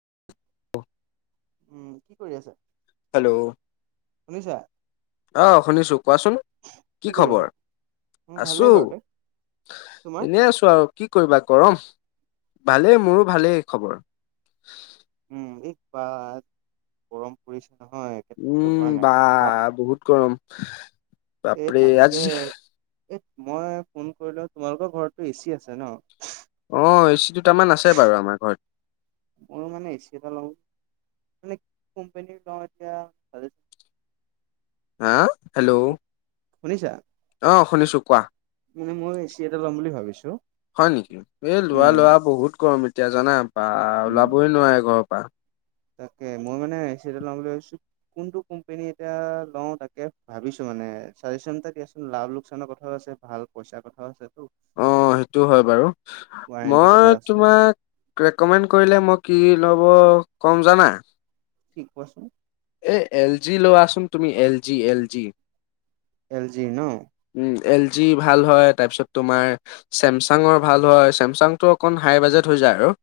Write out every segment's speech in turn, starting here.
[unintelligible] উম, কি কৰি আছা? হেল্ল'? শুনিছা? অ', শুনিছো কোৱাচোন, কি কৰি আছা? খবৰ? মোৰ ভালেই আছো। বাৰু দে। তোমাৰ? এনে আছো আৰু কি কৰিবা গৰম, ভালেই মোৰো ভালেই খবৰ। উম, এইবাৰ গৰম পৰিছে নহয়। একে থাকিব উম, পৰা নাই। বা বহুত গৰম। এই বাপৰে আজি তাকে। এ মই ফোন কৰিলো তোমালোকৰ ঘৰতটো এচি আছে ন'? অ', এ চি দুটামান আছে বাৰু আমাৰ ঘৰত। মইও মানে এচিয় এটা লওঁ, মানে কি কোম্পানী লওঁ এতিয়া [unintelligible] হা হেল্ল'? কি শুনিছা? অ', শুনিছো কোৱা। মানে মই এ চি এটা ল'ম বুলি ভাবিছো। হয়, নেকি, এই লোৱা লোৱা উম, বহুত গৰম এতিয়া জানা। বা উম। ওলাবই নোৱাৰে ঘৰৰ পৰা। তাকে মই মানে এ চি এটা ল'ম বুলি ভাবছো। কোনটো কোম্পনী এতিয়া লওঁ তাকে ভাবিছো, মানে চাজেচন এটা দিয়াচোন লাভ লোকচানৰ কথাও আছে। ভাল পইচা কথাও আছেটো। অ', সেইটো হয় বাৰু, ৱাৰেণ্টি কথা মই আছে তোমাক ৰেক'মেণ্ড কৰিলে মই কি ল'ব ক'ম জানা? কি কোৱাচোন। এই এল জি লোৱাচোন তুমি L G L G. L G ন'? উম, এল জি ভাল হয়, তাৰপিছত তোমাৰ চেমচাঙৰ ভাল হয়, চেমচাংটো অকণ হাই বাজেট হৈ যায় আৰু।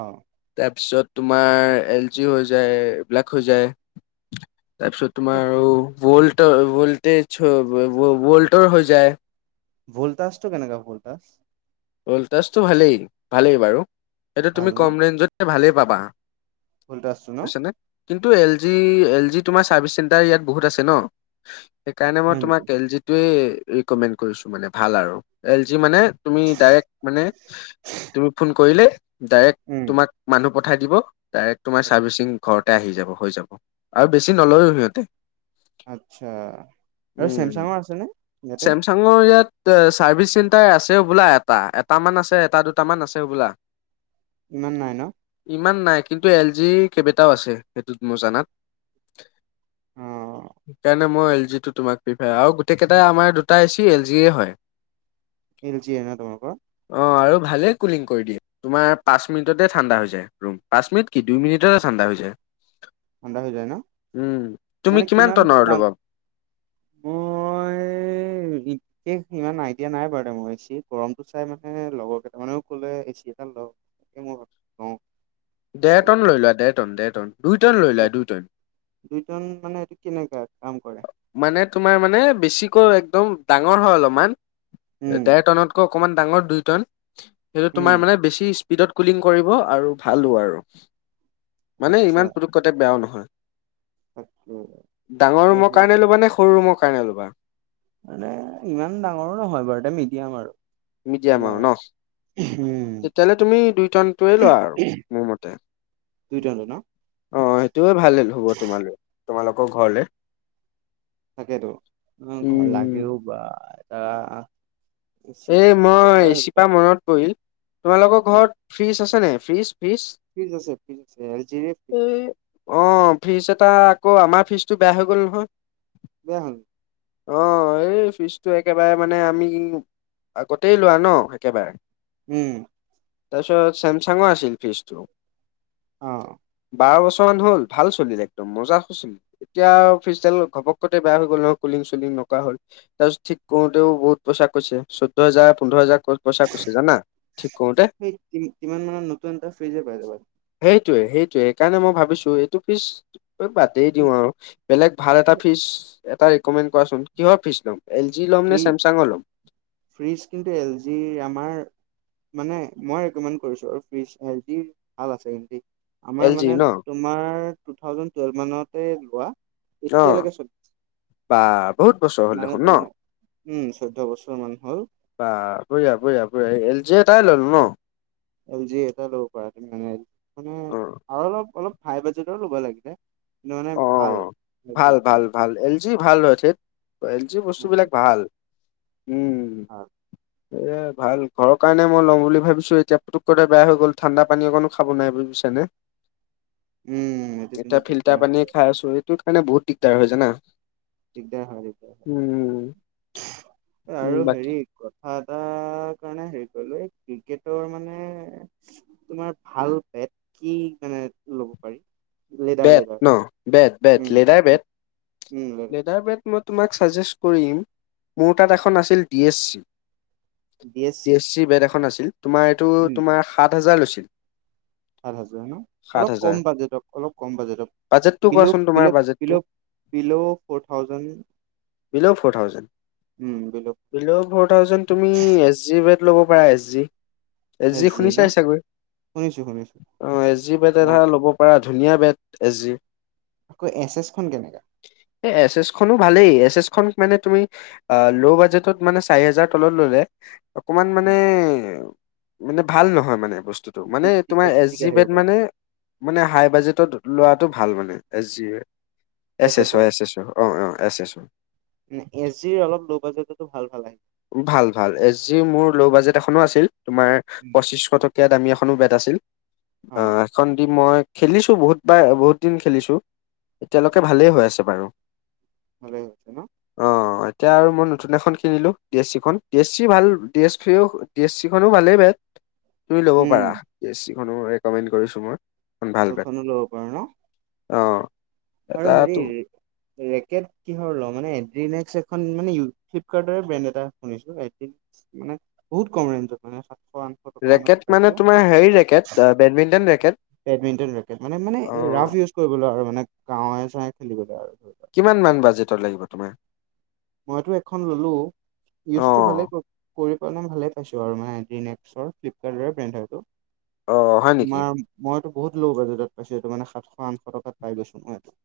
অ'। তাৰপিছত তোমাৰ এল জি হৈ যায় এইবিলাক হৈ যায়, তাৰপিছত এই তোমাৰ ভল্ট ভল্টেজ ভল্টৰ হৈ যায়। ভলটাছ টো কেনেকা ভলটাছ ভলটাছটো ভালেই ভালেই বাৰু এইটো ভাল তুমি কম ন ৰেঞ্জতে ভালেই পাবা ভল্টাজটো ন বুইছানে কিন্তু এল জি এল জি তোমাৰ চাৰ্ভিচ চেণ্টাৰ ইয়াত বহুত আছে ন সেইকাৰণে মই হয় নেকি তোমাক এল জিটোৱে ৰিকমেণ্ড কৰিছো মানে ভাল আৰু এল জি মানে তুমি ডাইৰেক্ট মানে তুমি ফোন কৰিলে ডাইৰেক্ট উম তোমাক মানুহ পঠাই দিব ডাইৰেক্ট তোমাৰ চাৰ্ভিচিং ঘৰতে আহি যাব হৈ যাব আৰু বেছি নলয়ও সিহতে আচ্ছা আৰু উম চেমচাঙৰ আছেনে ইয়াতে চেম চাঙৰ ইয়াত চাৰ্ভিচ চেণ্টাৰ আছে হবলা এত টা এটা মান আছে এটা দুটামান আছে হ'বলা ইমান নাই ন ইমান নাই কিন্তু এল জি কেইবেটাও আছে সেইটোত মোৰ জানাত অ সেইকাৰণে মই এল জি টো তোমাক প্ৰিফাই আৰু গোটেই কেইটাই আমাৰ দুটা এচি এল জিয়ে হয় এল জিয়ে ন তোমালোকৰ অ আৰু ভালেই কুলিং কৰি দিয়ে তোমাৰ পাঁচ মিনিটতে ঠাণ্ডা হৈ যায় ৰুম পাঁচ মিনিট কি দুই মিনিটতে ঠাণ্ডা হৈ যায় ঠাণ্ডা হৈ যায় ন উম তুমি মানে কিমান টনৰ ডাউন ল'বা মই [unintelligible] সেহ ইমান আইডিয়া নাই বাৰু দে মোৰ এচিৰ গৰমটো চাই মানে লগৰ কেইটামানেও কলে এচি এটা লও এই মোৰ অ ঢেৰ টন লৈ লোৱা ঢেৰ টন ঢেৰ টন দুই টন লৈ লোৱা দুই টন দুইটন মানে এইটো কেনেকা কাম কৰে মানে তোমাৰ মানে বেছিকৈ একদম ডাঙৰ হয় অলপমান উম ঢেৰ টনত অকমান ডাঙৰ দুই ন সেইটো তোমাৰ উম মানে বেছি স্পি স্পীডত কুলিং কৰিব আৰু ভালো আৰু মানে আচ্ছা ইমান পোটোককৈ বেয়াও নহয় তাকে ডাঙৰ অ ৰুমৰ কাৰণে ল'বা নে সৰু ৰুমৰ কাৰণে ল'বা মানে ইমান ডাঙৰো নহয় বাৰু দে মিডিয়াম আৰু মিডিয়াম আৰু ন উম তেতিয়াহ'লে তুমি দুই টন টোৱে লোৱা আৰু মোৰ মতে দুইটনটো ন অ সেইটোয়ে ভাল হ'ব তোমালে তোমালোকৰ ঘৰলে তাকেতো উম ঘ লাগেও বা ধৰা এই মই এচি পা মনত পৰিল তোমালোকৰ অ ঘৰত ফ্ৰিজ আছে নাই ফ্ৰিজ ফ্ৰিজ ফ্ৰিজ আছে ফ্ৰিজ আছে এল জিৰে ফ্ৰিজ এই অ ফ্ৰিজ এটা আকৌ আমাৰ ফিজটো বেয়া হৈ গ'ল নহয় বেয়া হল অ এই ফিজটো একেবাৰে মানে আমি আগতেই লোৱা ন একেবাৰে উম তাৰপিছত চেমচাঙৰ আছিল ফ্ৰিজটো অঁ বাৰ বছৰ মান হ'ল ভাল চলিল একদম মজা [unintelligible] এতিয়া ফ্ৰিজডাল ঘপককতে বেয়া হৈ গ'ল নহয় কুলিং চুলিং নকৰা হ'ল তাছত ঠিক কৰোতেও বহুত পইচা কৈছে চৈধ্য হাজাৰ পোন্ধৰ হাজাৰ ক সেই কি সিমান মানৰ নতুন এটা ফ্ৰিজে পাই যাবা। সেইটোৱে সেইটোৱে সেইকাৰণে মই ভাবিছো এইটো ফিচ বাদেই দিও আৰু বেলেগ ভাল এটা ফিজ এটা ৰিকমেণ্ড কৰাচোন, কিহৰ ফিচ লম? এল জি ল'ম ফ্ৰি নে ছেমচাং ল'ম? ফ্ৰিজ কিন্তু এল জি আমাৰ মানে মই ৰিকমেণ্ড কৰিছোঁ আৰু ফ্ৰি হেলডি ভাল আছে হ আমাৰ এল জি মানে ন তোমাৰ টু থাউজেণ্ড টুৱেলভ মানতে লোৱা অ এতিয়ালৈকে চৈ বা বহুত বছৰ হ'ল মানে দেখোন ন ত উম চৈধ্য বছৰ মান হল। বা বঢ়িয়া বঢ়িয়া বঢ়িয়া এল জি এটাই ল'ল ন? এল জি এটা ল'ব পৰা তুমি মানে মানে অ আৰু অলপ অলপ হাই বাজেটৰো ল'ব লাগিলে কিন্তু মানে অ ভাল এল জি ভাল টো ভাল মানে। ভাল এল জি ভাল হয় ঠেত, এল জি উম বস্তুবিলাক ভাল। উম। এ ভাল ঘৰৰ কাৰণে মই লম বুলি ভাবিছো এতিয়া পুকতে বয়া হৈ গল ঠাণ্ডা পানী অকো খাব নাই বুজছা নে। উম এটো কিন্ত ফিল্টাৰ দিগদাৰ হল। [inaudible] কাৰণে বহুত দিগদাৰ হয় জানা? দিগদাৰ হয় উম, গৈছে উম, আৰু বাকী হেৰি কথা এটাৰ কাৰণে হেৰি কৰিলো এই ক্ৰিকেটৰ মানে তোমাৰ ভাল বেট কি মানে লব পাৰি? লেডাৰ বেট লেডাৰ ন বেট বেট উম লেডাৰ বেট। উম। লেডাৰ লেদাৰ বেত মই তোমাক চাজেষ্ট কৰিম, মোৰ তাত এখন আছিল D S C. D S C bed এখন আছিল, তোমাৰ এইটো উম তোমাৰ সাত হাজাৰ লৈছিল। সাত হাজাৰ ন, সাত অলপ হাজাৰ কম বাজেট অলপ কম বাজেট, বাজেটটো বিলোভ কোৱাচোন তোমাৰ পিলোপ বাজেটটো পিলোপ below four thousand below four thousand, উম বিল' বিলো ফ'ৰ থাউজণ্ড। তুমি এছ জি বেড ল'ব পাৰা এছ জি। এছ জি শুনি চাই চাগৈ, শুনিছো শুনিছো অ এছ জি ব ধৰা এছ জি। ল'ব পৰা ধুনীয়া বেট এছ জি। আকৌ এছ এছ খন কেনেকা? এই এছ এছ খনো ভালেই, এছ এছ খন মানে তুমি আ লওঁ বাজেটত মানে চাৰি হেজাৰ তলত ল'লে অকমান মানে উম, মানে ভাল নহয় মানে বস্তু। টো মানে ডি- তোমাৰ এচ ডিফেক্টিক জি আহিব বেড পাৰে মানে মানে হাই বাজেটত লোৱাটো ভাল মানে এছ জি য়ে এছ এছৰ অ এছ এছ অঁ অঁ এছ ছৰ। উ এছ জিৰ অলপ লওঁ বাজেটতো ভাল ভাল আহে। ভাল ভাল এছ জি মোৰ ল' বাজেট এখনো আছিল তোমাৰ উম, পঁচিশ টকা। ইয়াত আমি এখনো বেট আছিল, অ আহ হেইখন দি মই খেলিছো বহুতবাৰ বহুত দিন খেলিছো। এতিয়ালৈকে আচ্ছা ভালেই হৈ আছে বাৰু। ভালে হৈ আছে ন? অ এতিয়া আৰু মই নতুন এখন কিনিলো। দি এছ চিখন দি এছ চি ভাল দি এছ ফিও দি এছ চিও ভালেই বেট তুমি লব উম পাৰা। ডি এছ চিখনো ৰিকমেণ্ড কৰিছো মই ভাল বেট সেইখনো ল'ব পাৰো ন অঁ। আৰু হেৰি ৰেকেট কিহৰ ল মানে এড্ৰিনেক্স এখন মানে ফ্লিপকাৰ্টৰে ব্ৰেণ্ড এটা শুনিছোঁ। মানে বহুত কমেন্ট মানে সাতশ আঠ ৰেকেট মানে তোমাৰ হেৰি racket badminton racket. Badminton racket মানে মানে অ ৰাফ ইউজ কৰিবলৈ আৰু মানে গাঁৱে চাঁৱে খেলিবলৈ আৰু ধৰিলোৱা। কিমান মান বাজেটত লাগিব তোমাৰ। মইতো এখন ললো অ ইউজটো ভালে কৰ- কৰি ভালেই পাইছো আৰু মানে ফ্লিপকাৰ্টৰে ব্ৰেণ্ড হয়টো। অ হয় নেকি তোমাৰ মইতো বহুত ল' বাজেটত পাইছো এইটো মানে সাতশ আঠশ টকাত পাই গৈছো নহয় এইটো।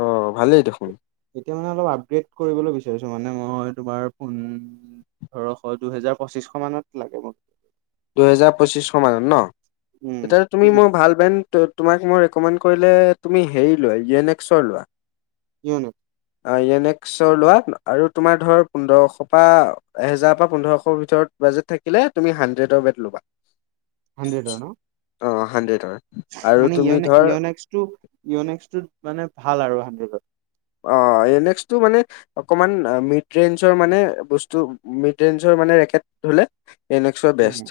অঁ ভালেই দেখোন। এতিয়া মানে অলপ আপগ্ৰেড কৰিবলৈ বিচাৰিছো মানে মই তোমাৰ ফোন - পোন্ধৰশ দুহেজাৰ পঁচিশ মানত লাগে মোক। দুহেজাৰ পঁচিছশ মানত ন উম তেতিয়াতো কি তুমি মোৰ মানে ভাল ব্ৰেণ্ডতো। তোমাক মই ৰিকমেণ্ড কৰিলে তুমি হেৰি লোৱা ই ইয়নেক্সৰ লোৱা। কি হয় নো। অঁ ইয়নেক্স। পিছৰ লোৱা আৰু তোমাৰ ধৰ পোন্ধৰশ পৰা এহেজাৰ পৰা পোন্ধৰশ বাজেট থাকিলে তুমি শান্তি। ণ্ড্ৰেডৰ বেট লবা। হাণ্ড্ৰেডৰ ন। অঁ হাণ্ড্ৰেডৰ। আৰু মানে তুমি ইয়নে ধৰ ইয়'নেক্সটো ইয়'নেক্সটোত মানে ভাল আৰু হাণ্ড্ৰেডত। অঁ ইয়নেক্সটো মানে- অকমান মিড ৰেঞ্জৰ মানে বস্তু মিড ৰেঞ্জৰ মানে ৰেকেট। হ'লে ইয়নেক্সৰ বেষ্ট।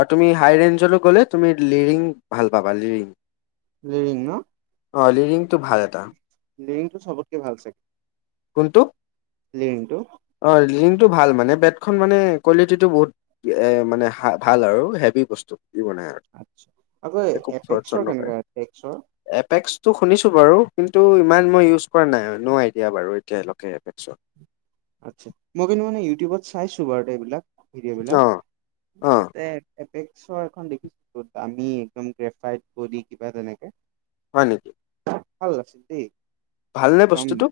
আৰু তুমি হাই ৰেঞ্জলৈ গ'লে তুমি লিৰিং ভাল পাবা লিৰিং। লিৰিং ন। অঁ লিৰিংটো ভাল এটা। লিৰিংটো চবতকে ভাল চাগে। কোনটো? লিৰিংটো। অঁ লিৰিংটো ভাল মানে বেডখন মানে কোৱালিটিটো বহুত- এ মানে ভাল আৰু হেভী বস্তু দি বনাই আৰু। আচ্ছা আকৌ একো ফ্ৰড চড এপেক্সৰ নকৰে কেনেকা এপেক্সৰ। এপেক্সটো শুনিছোঁ বাৰু কিন্তু ইমান মই ইউজ কৰা নাই নও আইডিয়া বাৰু। কে লক কে অপেক্সত। আচ্ছা মই কিন্তু মানে ইউটিউবত চাইছোঁ বাৰু এইবিলাক ভিডিঅ' বিলাক। অ', অ', তাতে এপেক্সৰ এখন দেখিছোঁ। দামী একদম গ্ৰেফাই বোডি কিবা তেনেকে। হয়ঁ নেকি? ভাল লাগছে দেই। ভালনে বস্তুটো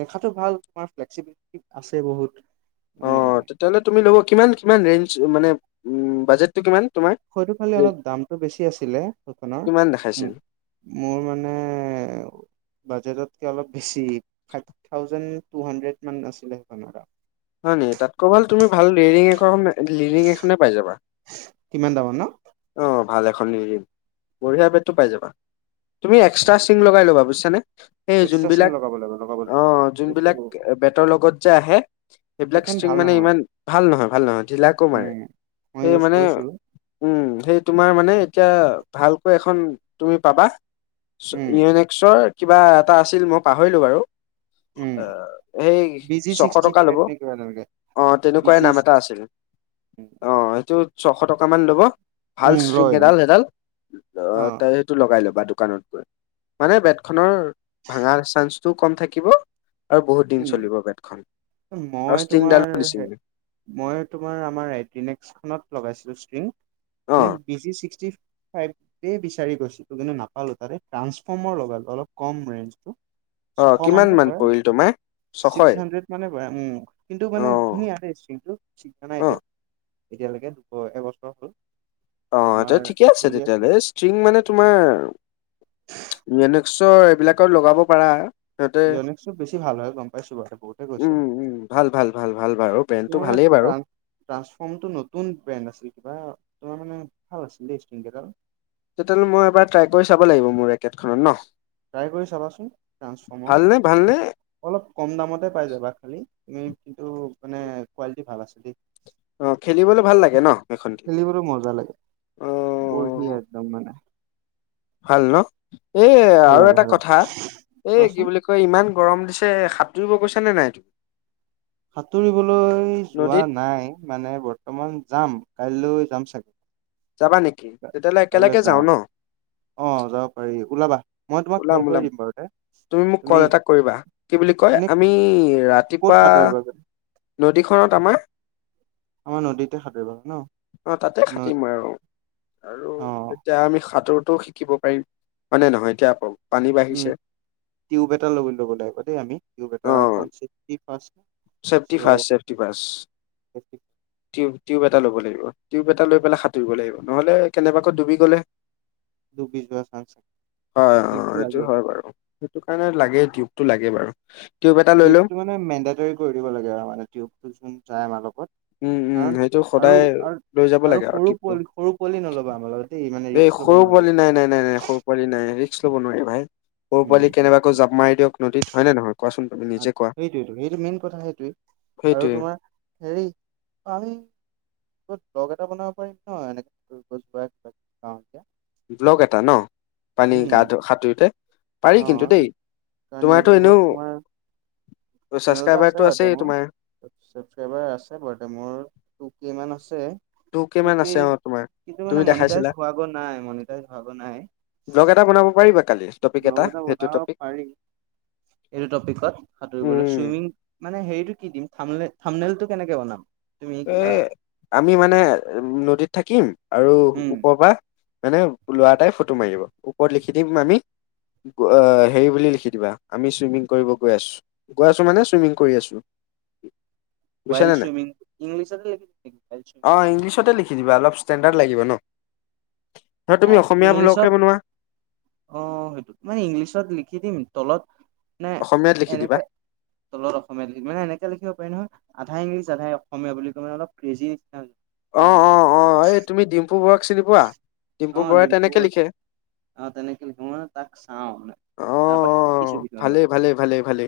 দেখাতটো ভাল তোমাৰ ফ্লেক্সিবিলিটি আছে বহুত মানে- অ', তেতিয়াহ'লে তুমি ল'ব কিমান কিমান ৰেঞ্জ মানে বাজেটটো কিমান তোমাৰ? হয়টো খালি অলপ দামটো বেছি আছিলে সেইখনৰ কিমান দেখাইছিল মো- মোৰ মানে বাজেটতকে অলপ বেছি, ফাইভ থাউজেণ্ড টু হাড্ৰেড মান আছিলে সেইখনৰ দাম। হয় নেকি তাতকৈ ভাল তুমি ভাল লিৰিং [unintelligible] লিৰিং এখনে পাই যাবা। কিমান দামৰ ন অ' ভাল এখন [unintelligible] বঢ়িয়া বেটটো পাই যাবা, তুমি এক্সট্ৰা এথিং লোগায় ল'বা বুজিছানে, এ, এক্সট্ৰা চিম যোনবিলাক লগাব লাগিব লগাব লাগিব অ' এইটো যোনবিলাক বেটৰ লগত যে আহে। সেইবিলাক সেইখন ষ্ট্ৰিং ভাল মানে নহয় ইমান ভাল নহয় ভাল নহয় ঢিলাকে মাৰে, উম মই সেই ইউজ মানে কৰিছো উম, সেই তোমাৰ মানে এতিয়া ভালকৈ এখন তুমি পাবা, উম [unintelligible] চৰ কিবা এটা আছিল মই পাহৰিলোঁ বাৰু। উম অ' এই বি জি ছশ ছিক্সটি টকা ল'ব। [unintelligible] অ' বি তেনেকুৱাই জি নাম এটা ছিক্সটি আছিল, অ' সেইটোত ছশ টকা মান ল'ব। ভাল উম ষ্ট্ৰিং লয় এডাল এডাল, অ' তাৰে লগাই ল'বা দোকানত গৈ, মানে বেট খনৰ ভাঙা চান্সটো কম থাকিব। আৰু বহুত দিন উম চলিব বেটখন। আৰু মই ষ্টিংডালো তোমাৰ হে নিচিঙে মই তোমাৰ আমাৰ এড্ৰিনেক্স খনত লগাইছিলোঁ ষ্ট্ৰিং, মানে অ' বি জি ছিক্সটি [unintelligible] [unintelligible] বিচাৰি গৈছিলোঁ কিন্তু নাপালোঁ তাতে ট্ৰাঞ্চফৰ্মৰ লগালোঁ অলপ কম ৰেঞ্জটো। অ' ছশ কিমান মানহে পৰে। [unintelligible] ছিক্স হাণ্ড্ৰেড মানে [unintelligible] কিন্তু মানে অ' ধুনীয়া ষ্ট্ৰিংটো [unintelligible] এতিয়া, অ' এতিয়ালৈকে দুব এবছৰ হ'ল। অ' তে তোমাৰ ঠিকে আছে খেলি তেতিয়া ৰেছ। ঠিং মানে তোমাৰ, ইয়েনক্সৰ এইবিলাকত লগাব পাৰা। সিহঁত, ইয়নেক্সটো বেছি ভাল হয় গম পাইছোঁ বাৰু বহুতে কৈছে উম, উম, ভাল ভাল ভাল ভাল বাৰু। ব্ৰেণ্ডটো ভালেই বাৰু। ট্ৰাঞ্চফৰ্মটো নতুন ব্ৰেণ্ড আছিল কিবা তোমাৰ মানে ভাল আছিলে ষ্ট্ৰিং কেইডাল। তেতিয়াহ'লে মই এবাৰ ট্ৰাই কৰি চাব লাগিব মোৰ ৰেকেটখনত ন'। ট্ৰাই কৰি চাবাচোন ট্ৰাঞ্চফৰ্মৰ। ভালনে ভালনে অলপ কম দামতে পাই যাবা খালি তুমি কিন্তু মানে কোৱালিটি ভাল আছে দেই। অ' খেলিবলৈ ভাল লাগে ন' এখন দি, খেলিবলৈ মজা লাগে অ'। বঢ়িয়া একদম মানে। ভাল ন' এ, ভাল আৰু লাগে এটা ভাল কথা, এই কি কোৱাচোন বুলি ক [unintelligible] ইমান গৰম দিছে, সাঁতুৰিব গৈছা নে নাই তু সাঁতুৰিবলৈ যোৱা নদীত নাই মানে বৰ্তমান যাম, কাইলৈ যাম চাগে। যাবা নে কাইলৈ যাম, অ' যাব পাৰি ওলাবা। মই তোমাক ওলাম ক'ল কৰি ওলাম দিম বাৰু তে, মোক কল তুমি, এটা কৰিবা কি বুলি কয় [unintelligible] আমি ৰাতিপুৱা ক'ত [unintelligible] নদীখনত আমাৰ। আমাৰ নদীতে সাঁতুৰিবা ন অ' তাতে নদ খাটিম আৰু, আৰু অ এতিয়া আমি সাঁতোৰতোও শিকিব পাৰিম, হয়নে নহয় এতিয়া আকৌ পানী উম বাঢ়িছে। টিউব এটা ল'ব লাগিব দেই আমি টিউব অ এটা কাৰণ চেফটি ফাৰ্ষ্ট। চেফটি চ' ফাষ্ট, চেফটি ফাষ্ট। টিউ টিউব এটা লব লাগিব, টিউব এটা লৈ পেলাই সাঁতুব লাগিব, নহলে কেনেবাকৈ ডুবি গলে ডুবি যোৱা চান্স হয় অঁ টিউবটো এইটো লাগে হয় বাৰু। সেইটো কাৰণে লাগে টিউপটো লাগে বাৰু। টিউব এটা লৈ লম টিউবটো মানে মেন্দেটোৰী কৰি দিব লাগে আৰু মানে টিউবটো যোন যায় আমাৰ লগত। উম উম কাৰণ সেইটো সদায় আৰু লৈ যাব আৰু লাগে সৰু টিউবটো। পোৱালি সৰু পোৱালি নলবা আমাৰ লগত দেই মানে এই ৰিক্স ল'ব সৰু পোৱালি নাই নাই নাই নাই নোৱাৰিবা। সৰু পোৱালি নাই ৰিক্স ল'ব নোৱাৰে ভাই, সৰু উম পোৱালি কেনেবাকৈ জাপ মাৰি দিয়ক নদীত, হয় নে নহয় কোৱাচোন? তুমি নিজে কোৱা সেইটোৱেটো সেইটো মেইন কথা সেইটোৱেই আৰু সেইটোৱে। তোমাৰ হেৰি আমি ত ব্লগ এটা বনাব পাৰিম ন এনেক গছ গৰা কিবা খাওঁ এতিয়া। ব্লক এটা ন পানী গাটো সাঁতুৰোতে? অ পাৰি কিন্তু দেই, কাৰণ তোমাৰ এইটো ইউটিউবত এনেও তোমাৰ চেনেল এটা আছে ছাবস্ক্ৰাইবাৰটো বাৰুতে আছেই মোৰ তোমাৰ। ছাবস্ক্ৰাইবাৰ আছে বাৰুদে মোৰ টুকেই মান আছে। টু কে মান টুকে আছে অ তোমাৰ কিন্তু মানে তুমি মনিটাইজ দেখাইছিলা হোৱাগৈ নাই মনিটাইজ হোৱাগৈ নাই। ব্লগ এটা বনাব পাৰিবা কালি? টপিক ব্লগ এটা সেইটো বনাব টপিক পাৰি এইটো টপিকত সাঁতুৰিবলৈ উম চুইমিং মানে হেৰিটো কি দিম? থামলে থামনেলটো কেনেকে বনাম? তুমি এ কিবা আমি মানে নদীত থাকিম আৰু উম ওপৰৰ পৰা মানে ল'ৰা এটাই ফটো মাৰিব, ওপৰত লিখি দিম আমি অ হেৰি বুলি লিখি দিবা আমি চুইমিং কৰিব গৈ আছো, গৈ আছো মানে চুইমিং কৰি আছো। বুজিছা ৱাইল্ড নে নাই চুইমিং, ইংলিছত [inaudible] অঁ ইংলিছতে লিখি দিবা অলপ ষ্টেণ্ডাৰ্ড লাগিব ন, আৰু তুমি অসমীয়া ব্লগহে বনোৱা। অঁ সেইটো মানে ইংলিছত লিখি দিম তলত নে অসমীয়াত লিখি দিবা এনেকে তলৰ অসমীয়া লিখিম মানে এনেকে লিখিব পাৰি নহয় আধাই ইংলিছ আধাই অসমীয়া বুলি ক মানে অলপ ক্ৰেজি নিচিনা তালে অঁ অঁ অঁ এই তুমি ডিম্পু বৰুৱাক চিনি পোৱা? ডিম্পু বৰুৱাই তেনেকে লিখে। অঁ তেনেকে লিখে, মই মানে তাক চাওঁ মানে, অ অ তাৰপাৰা শিকিছোঁ কিছুমান ভালেই কথা ভালেই মানে। ভালেই ভালেই